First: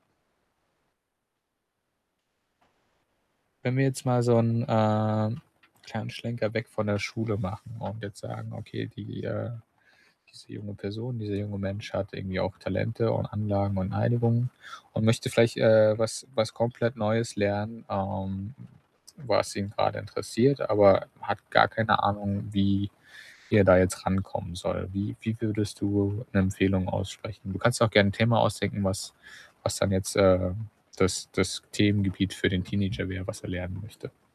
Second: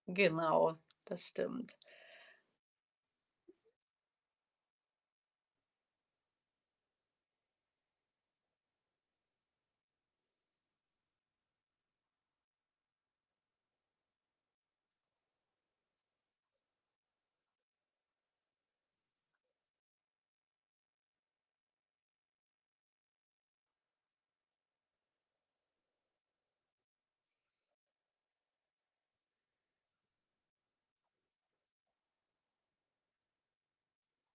Genau, das stimmt. Wenn wir jetzt mal so 'n, ähm, kleinen Schlenker weg von der Schule machen und jetzt sagen: „Okay, die, äh diese junge Person, dieser junge Mensch hat irgendwie auch Talente und Anlagen und Einigung und möchte vielleicht, äh, was was komplett Neues lernen, ähm, was ihn grade interessiert, aber hat gar keine Ahnung, wie wie er da jetzt rankommen soll.” Wie wie würdest du 'ne Empfehlung aussprechen? Du kannst dir auch gern 'n Thema ausdenken, was was dann jetzt, äh, das das Themengebiet für den Teenager wär, was er lernen möchte.